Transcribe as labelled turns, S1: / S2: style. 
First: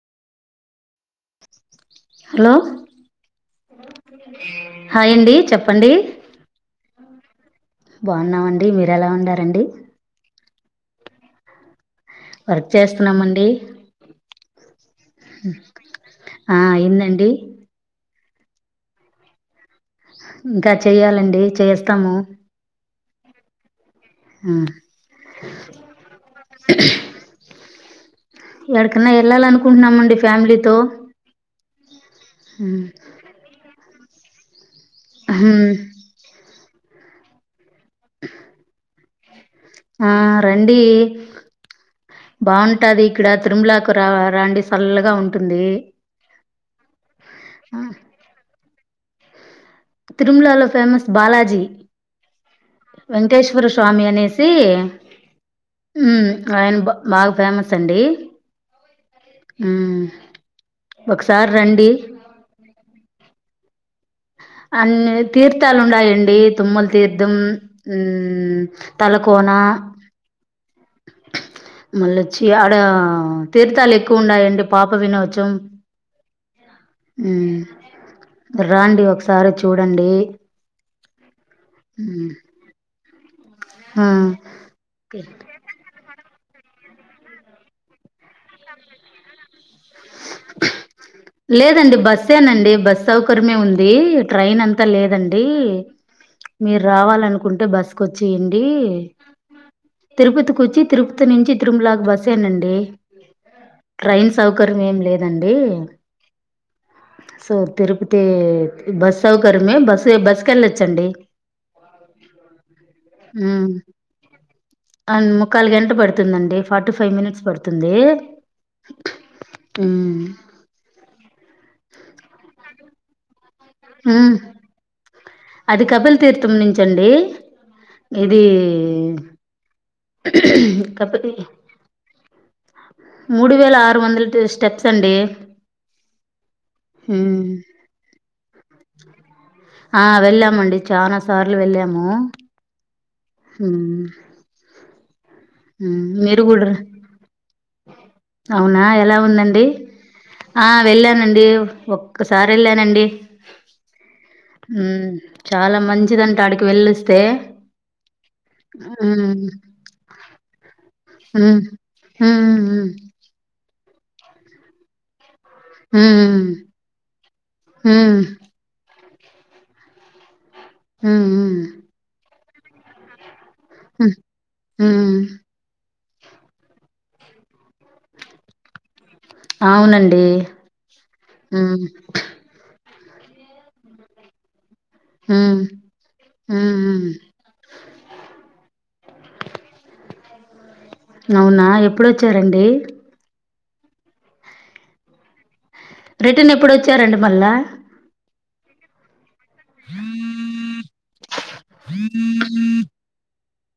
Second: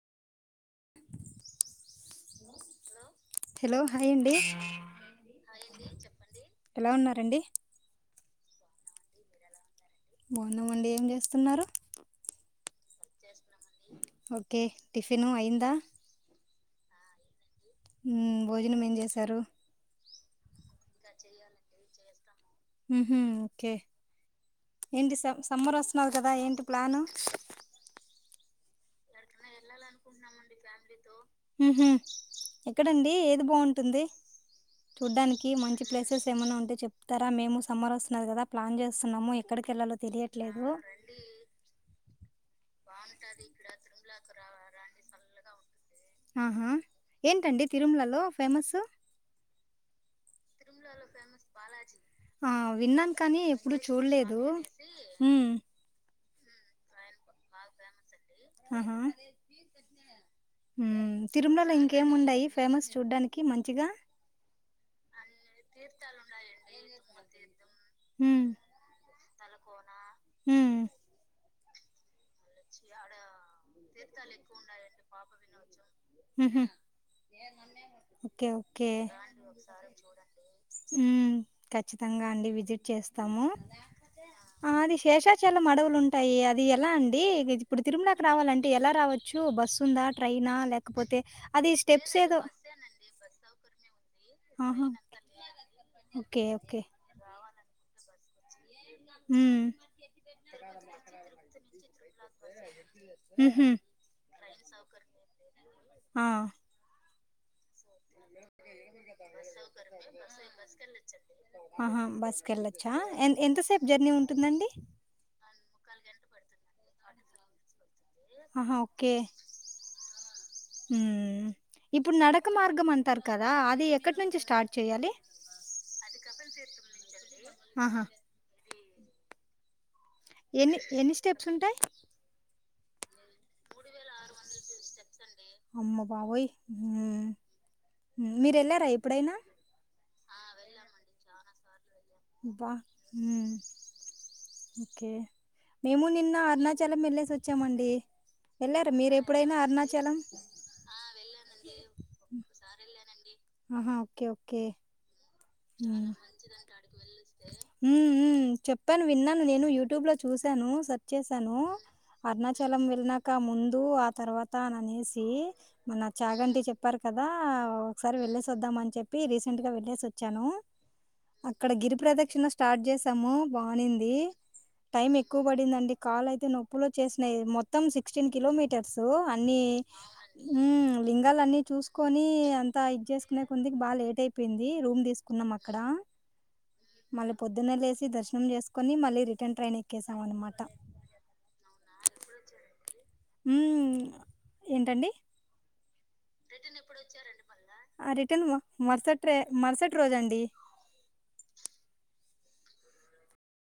S1: Hello
S2: hello hi అండి
S1: hi అండి చెప్పండి
S2: ఎలా ఉన్నారండి
S1: బాన్ బాన్నమండి మీరు ఎలా ఉండారండి
S2: బాన్నామండి ఏం చేస్తున్నారు
S1: వర్క్ చేస్తున్నామండి
S2: ఓకే టిఫన్ అయ్యిందా
S1: ఆ అయిందండి
S2: మ్మ్ భోజనం ఏం చేశారు
S1: ఇంకా చెయ్యాలండి చేస్తాము
S2: మ్మ్ హ్మ్ ఓకే
S1: ఆ,
S2: ఏంటి స సమ్మర్ వస్తున్నాది కదా ఏంటి ప్లాను
S1: యాడకన్నా వెళ్ళాలనుకుంటున్నామండి ఫ్యామిలీతో
S2: మ్మ్ హ్మ్
S1: ఉమ్,
S2: ఎక్కడండి ఏది బావుంట్ టుంది చూడ్డానికి
S1: ఉమ్,
S2: మంచి ప్లేసెస్ ఏమన్నా ఉంటే చెప్తారా మేముస్ సమర్ వస్తున్నాది కదా ప్లాన్ చేస్ సున్నామో
S1: ఆ రండి బాగుంటాది ఇక్కడ తిరుమలాకు రా రండి సల్లగా ఉంటుంది
S2: ఆహా ఏంటండి
S1: ఆ,
S2: తిరుమలలో ఫేమసు
S1: తిరుమలలో ఫేమస్ బాలాజీ
S2: ఆ, విన్నాను కానీ
S1: వెంకటేశ్వర
S2: ఎప్పుడు
S1: స్వామి
S2: చూడలేదు
S1: అనేసి
S2: మ్మ్.
S1: మ్మ్ ఆయన బ బాగా ఫేమస్ అండి
S2: ఆహా
S1: ఉమ్,
S2: మ్మ్
S1: ఒకసారి
S2: తిరుమలలో
S1: రండి
S2: ఇంకేం ఉండాయి ఫేమస్ చూడ్డానికి మంచిగా
S1: అన్నిత్ తీర్థాలు ఉండాయండి తుమ్మల తీర్థం మ్మ్ తల కోనా
S2: మ్మ్
S1: మల్లొచ్చి ఆడ తీర్థాలు ఎక్కువ ఉండాయండి పాప వినోచం
S2: హ్మ్ హ్మ్
S1: ఉ
S2: ఒకే ఒకే ఖచ్చితంగా
S1: మ్మ్
S2: అండి విజిట్ చేస్త త్తమ
S1: ఆ
S2: ఆది శేషాచాల మడవులు ఉంట ంటాయి అది ఎలా అండి ఇప్పుడు తిరుమలకి రావాలంటే ఎలా రావచ్చు బస్సు వస్తుందా ట్రైనా లేకపోతే అది
S1: లేదండి
S2: స్టెప్స్ ఏదో
S1: బస్ేనండి బస్కర్మే ఉంది ట్రైన్ అంతా
S2: ఆహా!
S1: లేదండి
S2: ఓకే. ఓకే.
S1: మీరు రావాలనుకు కుంటే బస్కు వచ్చేయండి
S2: హ్మ్.
S1: తిరుపతికి వచ్చి తిరుపతి నుంచి తిరుమలా బస్ ఏండి
S2: హుహు.
S1: ట్రైన్ సౌకర్యం ఏం లేదండి
S2: ఆ
S1: సో తిరుపతి బస్ సౌకర్యమే బస్సు బస్సుకి వెళ్ళొచ్చండి
S2: ఆహా బస్క వెళ్ళచ్చా ఎ
S1: ఉమ్
S2: ఎంతసేపు జర్నీ ఉంటుందండి
S1: అండ్ ముక్కాలు గంట పడుతుందండి ఫార్టీ ఫైవ్ మినిట్స్ పడుతుంది
S2: ఆహా ఓకే
S1: ఉమ్
S2: ఉమ్ ఇప్పుడు నడక మార్గం అంటారు కదా కదా అది ఎక్కడి
S1: ఉమ్
S2: నుంచి స్టార్ట్ చేయాలి
S1: అది కపిల్ తీర్థం నుంచండి
S2: ఆహా
S1: ఇది అ
S2: ఎన్ని ఎన్ని స్టెప్స్ ఉంటాయి
S1: మూడు వేల ఆరు వందల స్టెప్స్ అండి
S2: అమ్మ బాబోయ్ మ్మ్ మీరు వెళ్ళారా ఎప్పుడైనా
S1: ఆ వెళ్ళామండి చాల సార్లు వెళ్ ము
S2: బా ఓకే మేము నిన్న
S1: మీరు కూడారు
S2: అరుణాచలం వెళ్ళేసి వచ్చామండి
S1: అవునా
S2: వెళ్ళారా మీరు
S1: ఎలా
S2: ఎప్పుడైనా
S1: ఉందండి
S2: అరుణాచలం
S1: ఆ వెళ్ళానండి ఒక్కసారి వెళ్ళానండి
S2: ఆహా ఓకే ఓకే
S1: చాలా
S2: ఉమ్
S1: మంచిదంట ఆడికి వెళ్ళొస్తే.
S2: ఉమ్ చెప్పాను విన్నాను
S1: హ్మ్.
S2: నేను యూట్యూబ్ లో చూసి ను స వచ్చసాను
S1: హ్మ్. హ్మ్.
S2: అరుణాచలం వెళ్ళినక ముందు ఆ తర్వాత ననేసి
S1: హ్మ్.
S2: మన
S1: హ్మ్.
S2: చాగంతి చెప్పారు కదా ఒకసారి
S1: హ్మ్.
S2: వెళ్లేసి వద్దామ అని చెప్ రీసెంట్గా వెళ్ చఛను
S1: హ్మ్.
S2: అక్కడ గిరిపరదక్షిణ స్ స్టార్ట్ చేసాము
S1: హ్మ్.
S2: బానింది టైం
S1: హ్మ్.
S2: ఎక్కువ పడిందండి కాలు అయితే నొప్పుిలో చేసినాయి మొత్తం సిక్స్టీన్ కిలోమీటర్స్ అన్ని
S1: అవునండి.
S2: లింగాల అన్ని
S1: హ్మ్.
S2: చూసుకొని అంతా చేసుకునే కొందుకి బాగా లేట్ అయిపోయింది రూ
S1: ఆ ఆ
S2: మళ్ళీ పొద్న్న లేేసి దర్శం చేసుకొని మళ్ళీ రిటర్న్ ట్రైన్ ఎక్కేసాం అనమాట
S1: అవునా ఎప్పుడొచ్చారండి
S2: ఏంటండి
S1: రిటర్న్ ఎప్పుడు వచ్చారండి మళ్ళా
S2: తినుమా మర్సట్ రే మరుసటి రోజండి